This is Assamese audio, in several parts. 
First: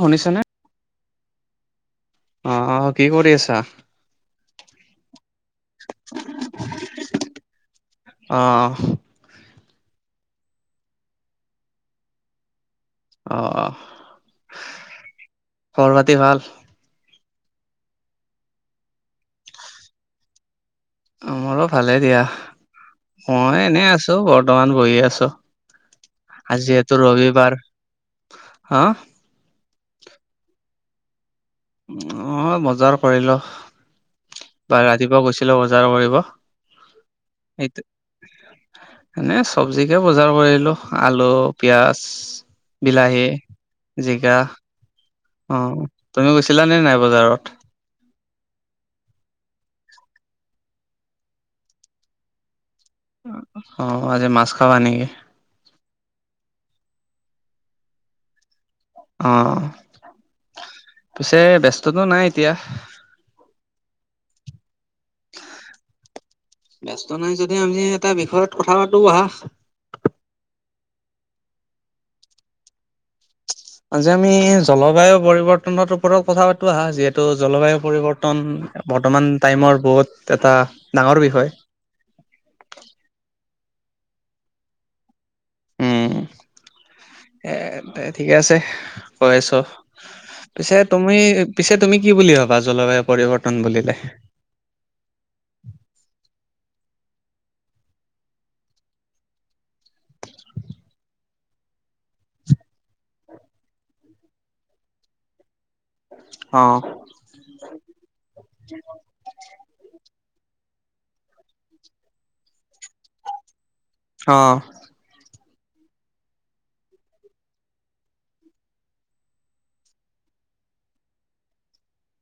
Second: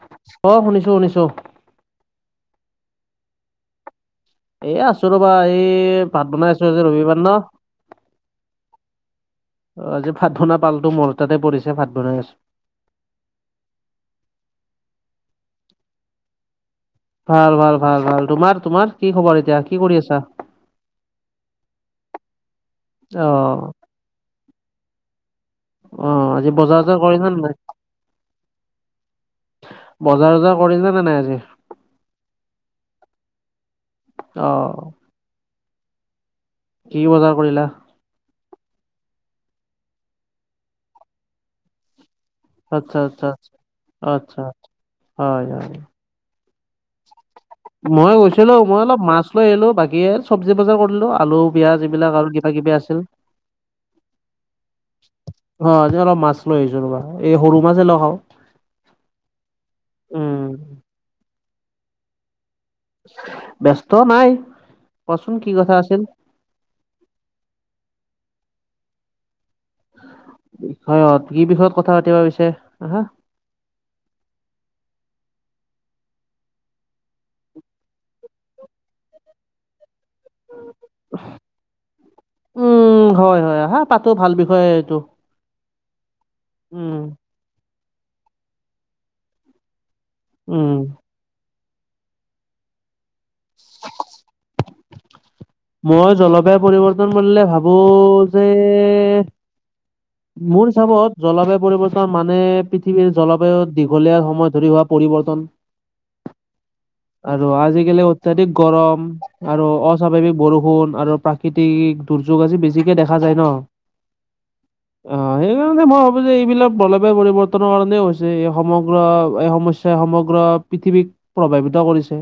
শুনিছানে? অ শুনিছো শুনিছো। অ অ কি কৰি আছা? এ আছো ৰবা এ ভাত বনাই আছো আজি ৰবিবাৰ ন। অ' অ আজি ভাত বনা পালটো মৰ তাতে পৰিছে ভাত বনাই আছো। অ অ খৰ পাতি ভাল? ভাল ভাল ভাল ভাল। তোমাৰ তোমাৰ কি খবৰ এতিয়া, কি কৰি আছা? মোৰো ভালে দিয়া, অ মই এনে আছো বৰ্তমান বহি আছো। অ আজি বজাৰ যিহেতু জাৰ কৰিছা না ৰবিবাৰ নাই? হা বজাৰ চজাৰ কৰিলে নে নাই আজি? অ বজাৰ কৰিলো অ বা ৰাতিপুৱা গৈছিলো বজাৰ কৰিব। কি বজাৰ কৰিলা? [inaudible] এনে চব্জিকে বজাৰ কৰিলো আলু, পিয়াজ। আচ্ছা বিলাহী, আচ্ছা আচ্ছা জিকা। আচ্ছা, হয় অ হয় তুমি গৈছিলানে নাই বজাৰত? মই গৈছিলো মই অলপ মাছ লৈ আহিলো বাকী চব্জি বজাৰ কৰিলো আলু, পিয়াজ এইবিলাক আৰু কিবা কিবি আছিল। অ আজি মাছ খাবা নেকি? অ এনে অলপ মাছ লৈ আহিছো ৰবা, এই সৰু মাছে ল খাওঁ। অ উম পিছে ব্যস্ততো নাই এতিয়া? ব্যস্ত নাই, কোৱাচোন কি কথা আছিল? ব্যস্ত নাই যদি আমি এটা বিষয়ত কথা পাতো আহা। বিষয়ত কি বিষয়ত কথা পাতিবা পিছে আহা। আজি আমি জলবায়ু পৰিৱৰ্তনৰ ওপৰত কথা পাতো আহা যিহেতু জলবায়ু পৰিৱৰ্তন বৰ্তমান টাইমৰ বহুত এটা ডাঙৰ বিষয়। উম হয় হয় আহা পাতো ভাল বিষয়ে এইটো। উম। উম। এ দে ঠিকে আছে কৈ আছো পিছে উম তুমি পিছে তুমি কি বুলি ভবা জলবায়ু পৰিৱৰ্তন বুলিলে? মই জলবায়ু পৰিৱৰ্তন বুলিলে ভাবো যে [inaudible] মোৰ হিচাপত জলবায়ু পৰিৱৰ্তন মানে পৃথিৱীৰ জলবায়ু দীঘলীয়া সময় ধৰি হোৱা পৰিৱৰ্তন। অ। আৰু আজিকালি অত্যাধিক গৰম আৰু অস্বাভাৱিক বৰষুণ আৰু প্ৰাকৃতিক দুৰ্যোগ আজি বেছিকে দেখা যায় ন অ। অ সেইকাৰণে মই ভাবো যে এইবিলাক বলবায়ু পৰিৱৰ্তনৰ কাৰণে হৈছে এই সমগ্ৰ এই সমস্য- থে সমগ্ৰ পৃথিৱীক প্ৰভাৱিত কৰিছে।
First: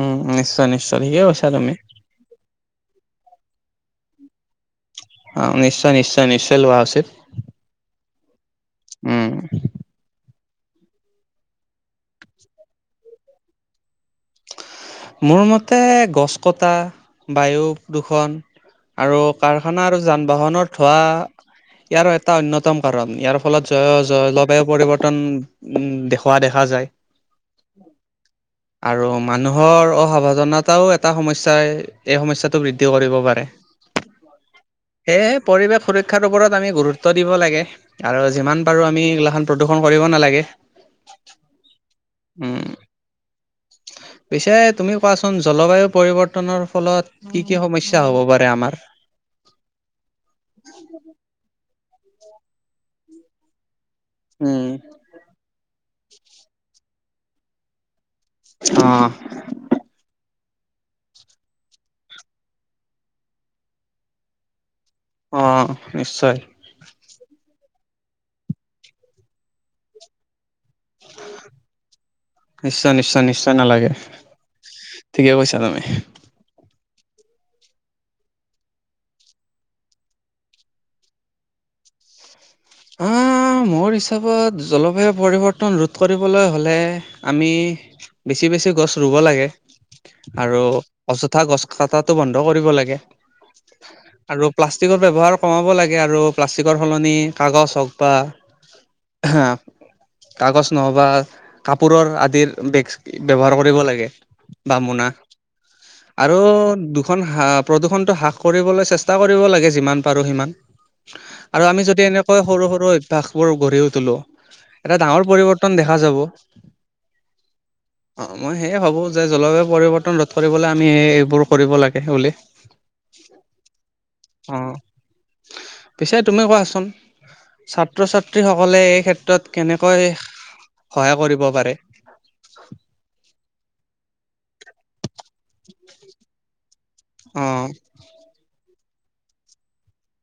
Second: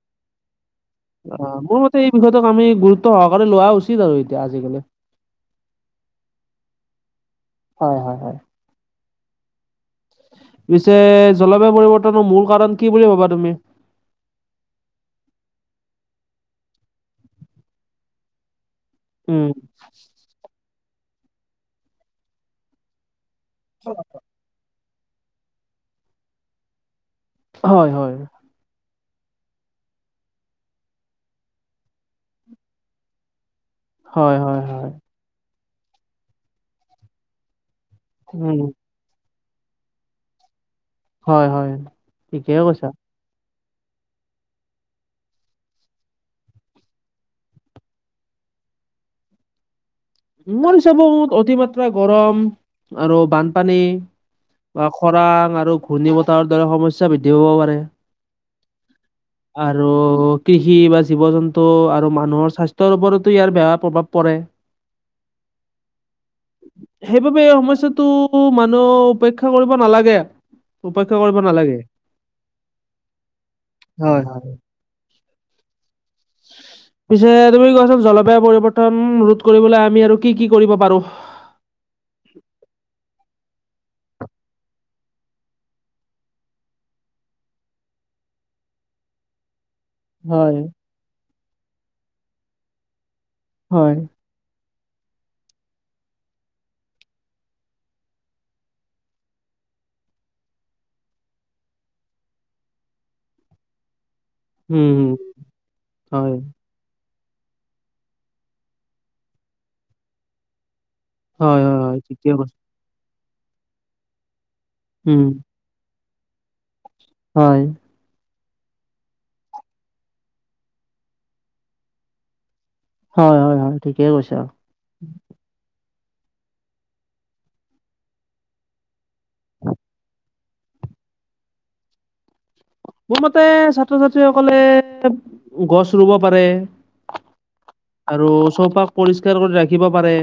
উম উ নিশ্চয় নিশ্চয় ঠিকেইে অ কৈছা তুমি। মোৰ মতে এই বিষয়টোক আমি গুৰুত্ব সহকাৰে লোৱা উচিত আৰু এতিয়া আজিকালি। অ নিশ্চয় নিশ্চয় নিশ্চয় লোৱা উচিত। হয় হয় হয়। উম। পিছে জলবায়ু পৰিৱৰ্তন মূল কাৰণ কি বুলি ভাবা তুমি? মোৰ মতে গছ কটা বায়ু প্ৰদূষণ আৰু উম কাৰখানা আৰু যান বাহনৰ ধোঁৱা ইয়াৰো এটা অন্যতম কাৰণ, ইয়াৰ ফলত জয় জলবায়ু পৰিৱৰ্তন উ দেখুওৱা দেখা যায়। হয় হয়। আৰু মানুহ ভৰ অসাৱধানতাও এটা সমস্যাই এই সমস্যাটো বৃদ্ধি কৰিব পাৰে। হয় হয়। হয় সেয়েহে পৰিবেশ সুৰক্ষাৰ ওপৰত আমি গুৰুত্ব দিব লাগে আৰু উম যিমান পাৰো আমি এগলাখন প্ৰদূষণ কৰিব নালাগে। হয় হয় ঠিকে উম কৈছা। পিছে তুমি কোৱাচোন জলবায়ু পৰিৱৰ্তনৰ ফলত কি কি সমস্যা হ'ব পাৰে আমাৰ? মোৰ হিচাপত অতিমাত্ৰা গৰম আৰু বানপানী উম বা খৰাং আৰু ঘূৰ্ণী বতাহৰ দৰে সমস্যা বৃদ্ধি পাব পাৰে। অঁ। আৰু কৃষি বা জীৱ জন্তু আৰু মানুহৰ স্বাস্থ্যৰ ওপৰতো ইয়াৰ বেয়া প্ৰভাৱ পৰে। অ নিশ্চয়। সেইবাবে এই সমস্যাটো মানুহ উপেক্ষা কৰিব নালাগে উপেক্ষা কৰিব নালাগে। নিশ্চয় নিশ্চয় নিশ্চয় নালাগে, হয় হয়। ঠিকে কৈছা তুমি। পিছে তুমি কোৱাচোন জলবায়ু পৰিৱৰ্তন ৰোধ কৰিবলে আমি আৰু কি কি কৰিব পাৰো? হা অঁ মোৰ হিচাপত জলবায়ু পৰিৱৰ্তন ৰোধ কৰিবলৈ হ'লে আমি বেছি বেছি গছ ৰুব লাগে। হয় আৰু অযথা গছ কটাটো বন্ধ কৰিব লাগে। হয়। আৰু প্লাষ্টিকৰ ব্যৱহাৰ কমাব লাগে আৰু প্লাষ্টিকৰ সলনি কাগজ হওক বা হা। কাগজ নহবা কাপোৰৰ আদিৰ বেগ ব্যৱহাৰ কৰিব লাগে। বা উম মোনা হুম হয় আৰু খন হা প্ৰদূষণটো হ্ৰাস কৰিবলৈ চেষ্টা কৰিব লাগে যিমান পাৰোঁ সিমান। হয় আৰু হয় আমি হয় যদি এনে ঠিকে কৈছা সৰু সৰু অভ্যাসবোৰ গঢ়িও তুলো, এটা উম। ডাঙৰ পৰিৱৰ্তন দেখা যাব। হয়। অঁ মই সেয়ে ভাবোঁ যে জলবায়ু পৰিৱৰ্তন ৰোধ কৰিবলে আমি এইবোৰ কৰিব লাগে বুলি। [inaudible] হয় হয় হয় ঠিকেই কৈছা। অ পিছে তুমি কোৱাচোন ছাত্ৰ ছাত্ৰী সকলে এই ক্ষেত্ৰ তত কেনেকৈ সহায় কৰিব পাৰে? মোৰ মতে ছাত্ৰ ছাত্ৰীসকলে গছ ৰুব পাৰে। অ আৰু চৌপাশ পৰিষ্কাৰ কৰি ৰাখিব পাৰে।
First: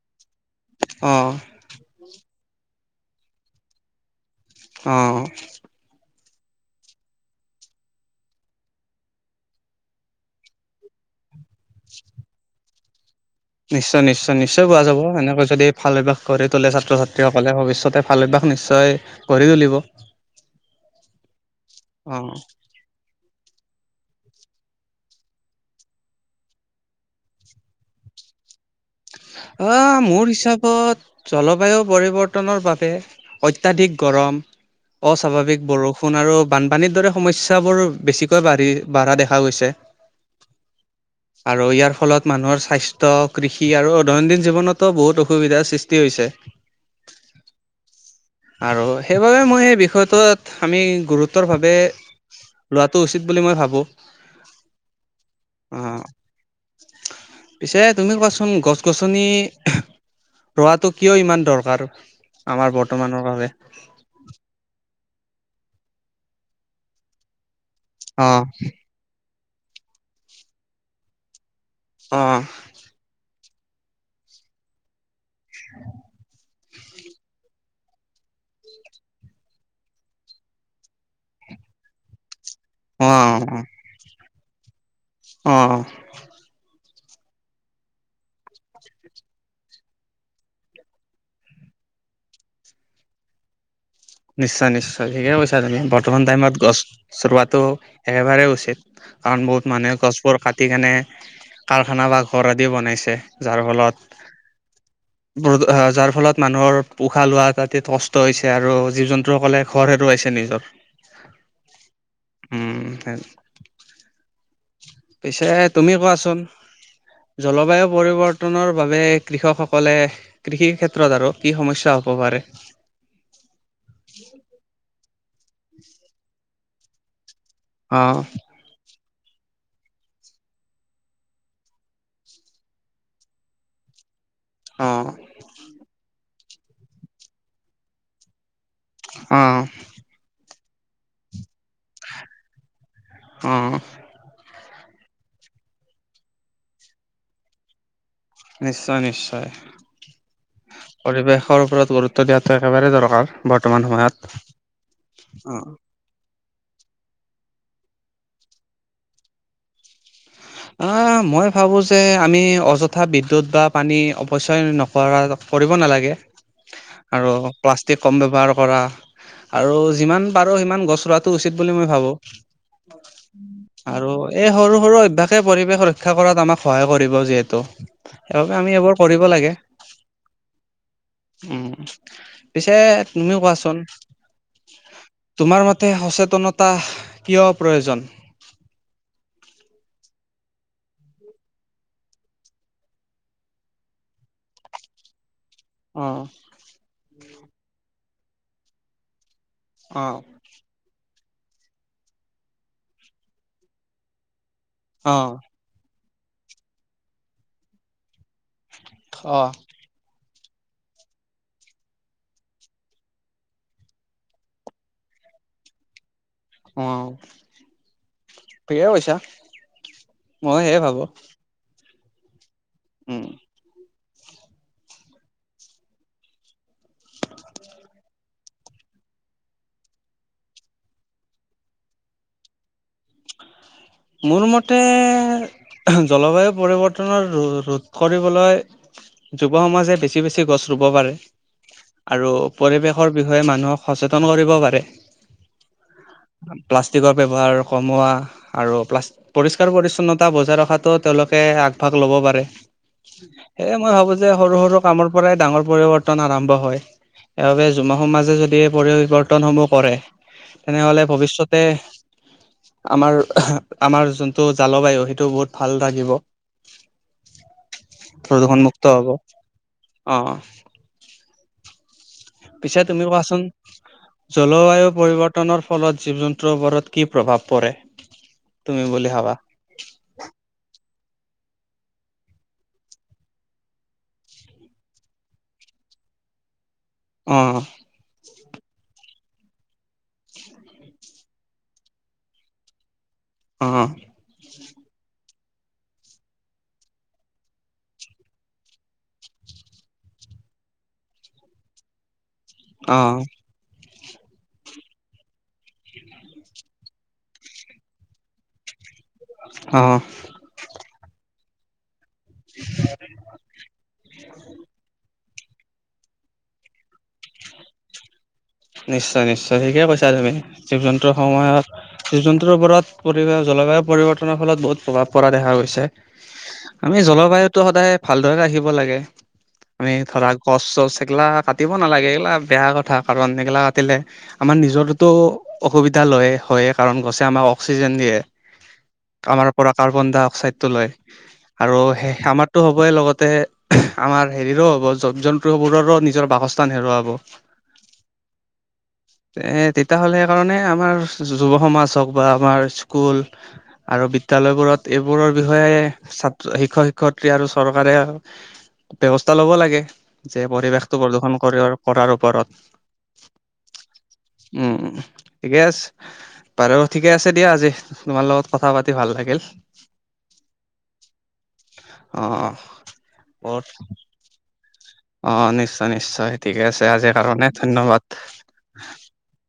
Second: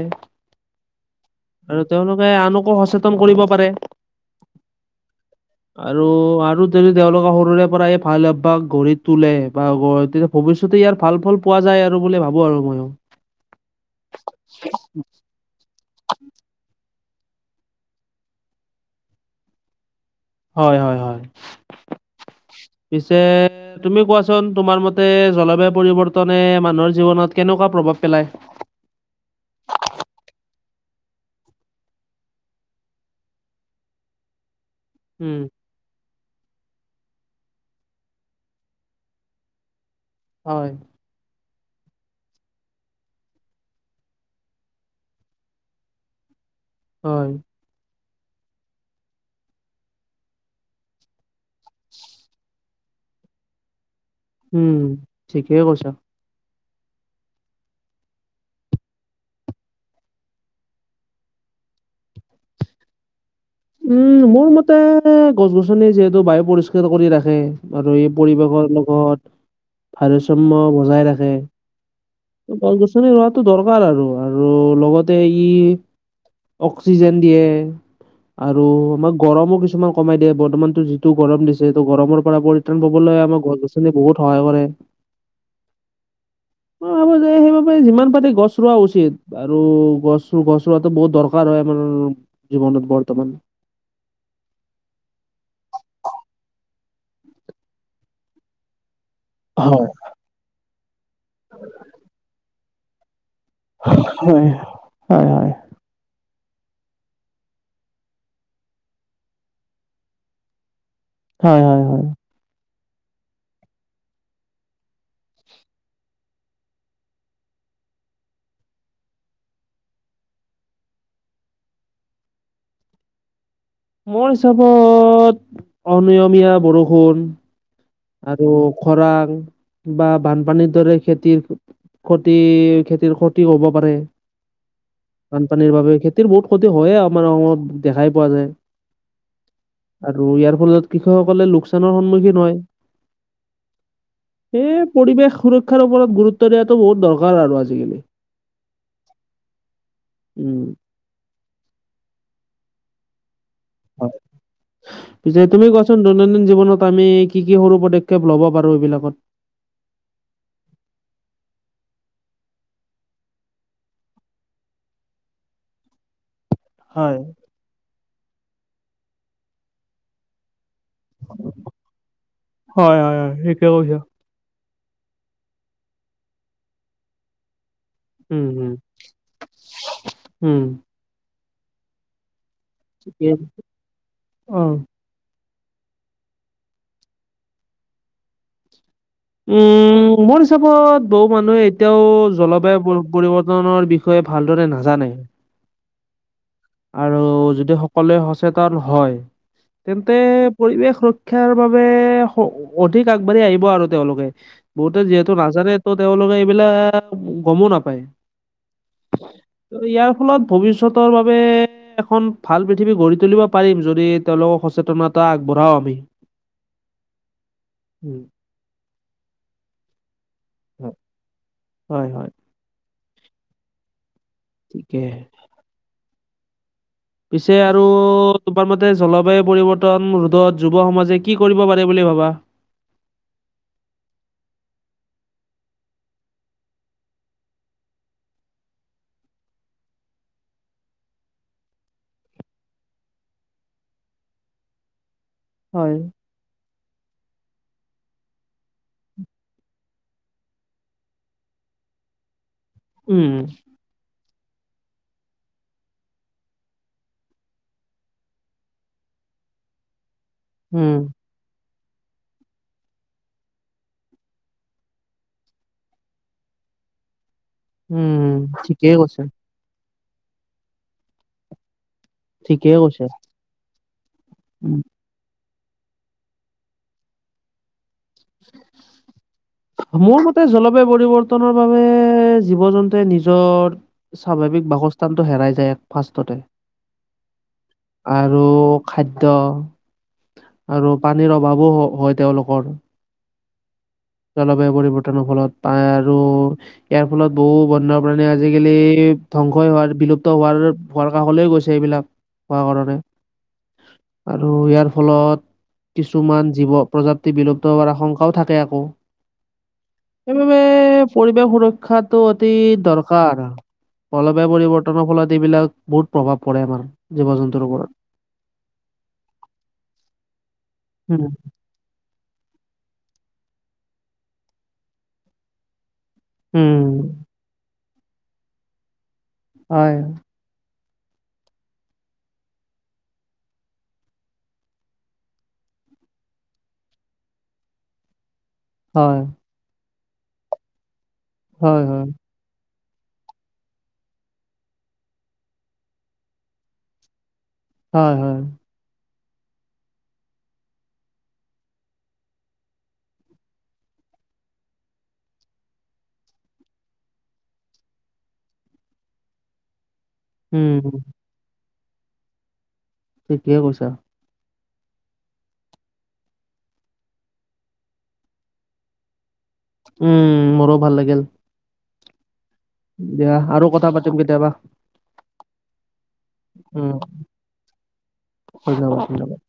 অঁ। আৰু তেওঁলোকে আনকো সচেতন কৰিব পাৰে অঁ আৰু আৰু দ তেওঁলোকে সৰুৰে পৰা এই ভাল অভ্যয়াস গঢ়ি তোলে বা তেতিয়া ভৱিষ্যতে ইয়াৰ ভাল ফল পোৱা যায় আৰু ব বুলি ভাবো আৰু মই নিশ্চয় নিশ্চয় নিশ্চয় পোৱা যাব সেনেকৈ যদি ভাল এবাস কৰি তোলে ছাত্ৰ ছাত্ৰীসকলে ভৱিষ্যতে ভাল অভ্যাস নিশ্চয় গঢ়ি তুলিব হয় হয় হয় অ পিছে তুমি কোৱাচোন তোমাৰ মতে জলবায়ু পৰিৱৰ্তনে মানুহৰ জীৱনত কেনেকুৱা প্ৰভাৱ পেলায় অ মোৰ হিচাপত জলবায়ু পৰিৱৰ্তনৰ বাবে অত্যাধিক গৰম উম অস্বাভাৱিক বৰষুণ ষুণ আৰু বানপানীৰ দৰে সমস্যাবোৰ বেছিকৈ বাঢ়ি বাঢ়া দেখা গৈছে হয় আৰু ইয়াৰ ফলত মানুহৰ স্বাস্থ্য কৃষি আৰু দৈনন্দিন জীৱনতো বহুত অসুবিধাৰ সৃষ্টি হৈছে হয় আৰু সেইবাবে মই সেই বিষয়টোত আমি গুৰুত্বৰভাৱে লোৱাটো উচিত বুলি মই ভাবোঁ উম ঠিকে কৈছা পিছে তুমি কোৱাচোন গছ গছনি ৰোৱাটো কিয় ইমান দৰকাৰ আমাৰ বৰ্তমানৰ বাবে উম মোৰ মতে গছ গছনি যিহেতু বায়ু পৰিষ্কাৰ কৰি ৰাখে আৰু এই অ পৰিৱেশৰ লগত ভাৰসাম্ বজাই ৰাখে অ গল গছনি ৰোৱাটো দৰকাৰ আৰু আৰু লগতে এইখিনি অক্সিজেন দিয়ে আৰু আমাক গৰমো কিছুমান কমাই দিয়ে বৰ্তমানতো যিটো গৰম দিছে ত গৰমৰ পৰা পৰি ান অ পাববলৈ আমাৰ গছ গছনি বহুত সহায় কৰে অ অ দে যিমান পাতে গছ ৰোৱা উচিত আৰু গছ গছ ৰোৱাাতো বহুত দৰকাৰ হয় আানাৰ জীৱনত বৰ্তমান নিশ্চয় নিশ্চয় ঠিকে কৈছা তুমি বৰ্তমান টাইমত গছ চলোৱাটো একেবাৰেেই উচিত কাৰণ বহুত হয় মানুহে গছবোৰ কাটি কেনে কাৰখানা বা ঘৰ আদি বনাইছে যাৰ ফলত হয় হয় হয় ব যাৰ ফলত মানুহৰ উোশাহ লোৱা তাতে কষ্ট হৈছে আৰু জীৱ জন্তুসকলে ঘৰ হেৰুৱাইছে নিজৰ হয় হয় হয় উম স পিছে তুমি কোৱাচোন জলবায়ু পৰিৱৰ্তনৰ বাবে কৃষকসকলে কৃষিৰ ক্ষেত্ৰত আৰু কি সমস্যা হ'ব পাৰে মোৰ হিচাপত অনিয়মীয়া বৰষুণ অ', আৰু খৰাং বা বানপানীৰ দৰে খেতিৰ ক্ষতিৰ খেতিৰ ক্ষতিও হ'ব পাৰে। অ', বানপানীৰ বাবে খেতিৰ বহুত ক্ষতি হয়ে আমাৰ অসমত দেখাই পোৱা যায়। অ আৰু ইয়াৰ ফলত কৃষকসকলে লোকচানৰ সন্মুখীন হয়। অ এ পৰিৱেশ সুৰক্ষাৰ ওপৰত গুৰুত্ব দিয়াটো বহুত দৰকাৰ আৰু আজি-কালি। নিশ্চয় নিশ্চয় উম পৰিৱেশৰ ওপৰত গুৰুত্ব দিয়াটো একেবাৰে দৰকাৰ। বৰ্তমান হয় সময়ত। পিছে তুমি অ', কোৱাচো চোন দৈনন্দিন জীৱনত আমি কি কি সৰু পদক্ষেপ লব পাৰো এইবিলাকত অ মই ভাবো যে আমি অযথা বিদ্যুৎ বা পানী অপচয় নক- কৰা কৰিব নালাগে। হয় আৰু প্লাষ্টিক কম ব্যৱহাৰ কৰা আৰু যিমান পাৰো সিমান গছ ৰোৱাটো উচিত বুলি মই ভাবো হয় হয় হয় ঠিকে কৈছা আৰু এই সৰু সৰু অভ্যাসে পৰিৱেশ ৰক্ষা কৰাত আমাক সহায় কৰিব যিহেতু। উম ৰক উম আমি এইবোৰ কৰিব লাগে উম উম পিছে ঠিকে। তুমিও কোৱাচোন অ তোমাৰ মতে সচেতনতা কিয় প্ৰয়োজন? উম উ মোৰ হিচাপত বহু মানুহে এতিয়াও জলবায়ু পৰিৱৰ্তনৰ বিষয়ে ভালদৰে নাজানে। অ আৰু যদি সকলোৱে সচেতন হয় অ তেন্তে, পৰিৱেশ ৰক্ষাৰ বাবে হ অধিক আগবাঢ়ি আহিব আৰু তেওঁলোকে। বহুতে অ যিহেতু নাজানে তো তেওঁলোকে এইবিলাক গমো নাপায়। অ ত ইয়াৰ ফলত ভৱিষ্যতৰ বাবে এখন ভাল পৃথিৱী গঢ়ি তুলিব পাৰিম যদি তেওঁলোকক সচেতনতা আগবঢ়াও আমি। অ', উম, ঠিকেই কৈছা মই সেয়ে হয়, ভাবো। হয় হয় উম ঠিকে পিছে আৰু তোমাৰ মতে জলবায়ু পৰিৱৰ্তন ৰোধত যুৱ সমাজে কি কৰিব পাৰে বুলি ভাবা? মোৰ মতে জলবায়ু পৰিৱৰ্তনৰ ৰো ৰোধ কৰিবলৈ যুৱ সমাজে বেছি বেছি গছ ৰুব পাৰে। আৰু পৰিৱেশৰ বিষয়ে মানুহক সচেতন কৰিব পাৰে। হয় প্লাষ্টিকৰ ব্যৱহাৰ কমোৱা আৰু প্লাষ্ট পৰিষ্কাৰ পৰিচ্ছন্নতা বজাই ৰখাটো তেওঁলোকে আগভাগ লব পাৰে উম, সেইয়ে মই ভাবো যে সৰু সৰু কামৰ পৰাই ডাঙৰ পৰিৱৰ্তন আৰম্ভ হয়। সেইবাবে যুম সমাজে যদি পৰিৱৰ্তনসমূহ কৰে উম, তেনেহলে ভৱিষ্যতে আমাৰ আমাৰ যোনটো জালবায়ু সেইটো বহুত ভাল থাকিব। উম, প্ৰদূষণ ঠিকেই মুক্ত হ'ব কৈছে, অ'। ঠিকেই পিছে তুমি কৈছে। কোৱাচোন উম, জলবায়ু পৰিৱ- প্তনৰ ফলত জীৱ জন্তুৰ ওপৰত কি প্ৰভাৱ পৰে, তুমি বুলি ভাবা? মোৰ মতে জলবায়ু পৰিৱৰ্তনৰ বাবে জীৱ জন্তুৱে নিজৰ স্বাভাৱিক বাসস্থানটো হেৰাই যায়, এক ফাৰ্ষ্টতে। অ'। আৰু, খাদ্য আৰু পানীৰ অভাৱো হয় তেওঁলোকৰ। অ'। জলবায়ু পৰিৱৰ্তনৰ ফলত, পায় আৰু ইয়াৰ ফলত বহু বন্যপ্ৰাণী আজিকালি ধ্বংসই হোৱাৰ, বিলুপ্ত হোৱাৰ ভৰ কাষলৈ গৈছে এইবিলাক, ব ঘৰে অ আৰু ইয়াৰ ফলত, কিছুমান জীৱ প্ৰজাপি বিলুপ্ত হোৱাৰ আশংকাও থাকে আকৌ। অ'। সেইবাবে পৰিৱেশ সুৰক্ষাটো অতি দৰকাৰ। জলবায়ু পৰিৱৰ্তনৰ ফলত এইবিলাক বহুত প্ৰভাৱ পৰে আমাৰ জীৱ জন্তুৰ ওপৰত। নিশ্চয় নিশ্চয় ঠিকেই কৈছা তুমি, জীৱ জন্তুৰ উম সময়ত জীৱ জন্তুৰ ওপৰত, পৰি জলবায়ু পৰিৱৰ্তনৰ ফলত বহুত প্ৰভাৱ পৰা দেখা গৈছে। আমি উম জলবায়ুতটো সদায় ভালদৰে ৰাহিব লাগে, আমি হয় ধৰা গছ চচ সেগিলা কাটিব নালাগে, এইগিলা বেয়া কথা কাৰণ এইগিলা কাটিলে আমাৰ নিজৰতো, অসুবিধা লয় হয় কাৰণ গছে আমাক অক্সিজেন দিয়ে। অ'। আমাৰ পৰা কাৰ্বন ডাই অক্সাইড টো লয়, আৰু হয় হয় স আমাৰ টো হ'বই লগতে, আমাৰ হেৰি হ'ব জ জন্তুবোৰৰো নিজৰ বাসস্থান হেৰুৱাব। হয় হয়। এ তেতিয়াহ'লে সেইকাৰণে আমাৰ যুৱ সমাজ হ'ওক বা আমাৰ স্কুল আৰু বিদ্য়ালয়বোৰত এইবোৰৰ বিষয়ে, ছাত্ৰ শিক্ষক শিক্ষয়িত্ৰী আৰু চৰকাৰে ব্যৱস্থা লব লাগে, যে উম পৰিৱেশটো প্ৰদূষন কৰি কৰাৰ ওপৰত। ঠিকেই কৈছা। উম-উম, ঠিকে আছে। বাৰু ঠিকে আছে দিয়া, আজি তোমাৰ লগত কথা পাতি ভাল লাগিল। উম, মোৰো ভাল লাগিল। অ'। দিয়া বহুত আৰু কথা পাতিম কেতিয়াবা। অ', নিশ্চয়- নিশ্চয় ঠিকে আছে, উম আজিৰ কাৰণে ধন্যবাদ। ধন্যবাদ ধন্যবাদ।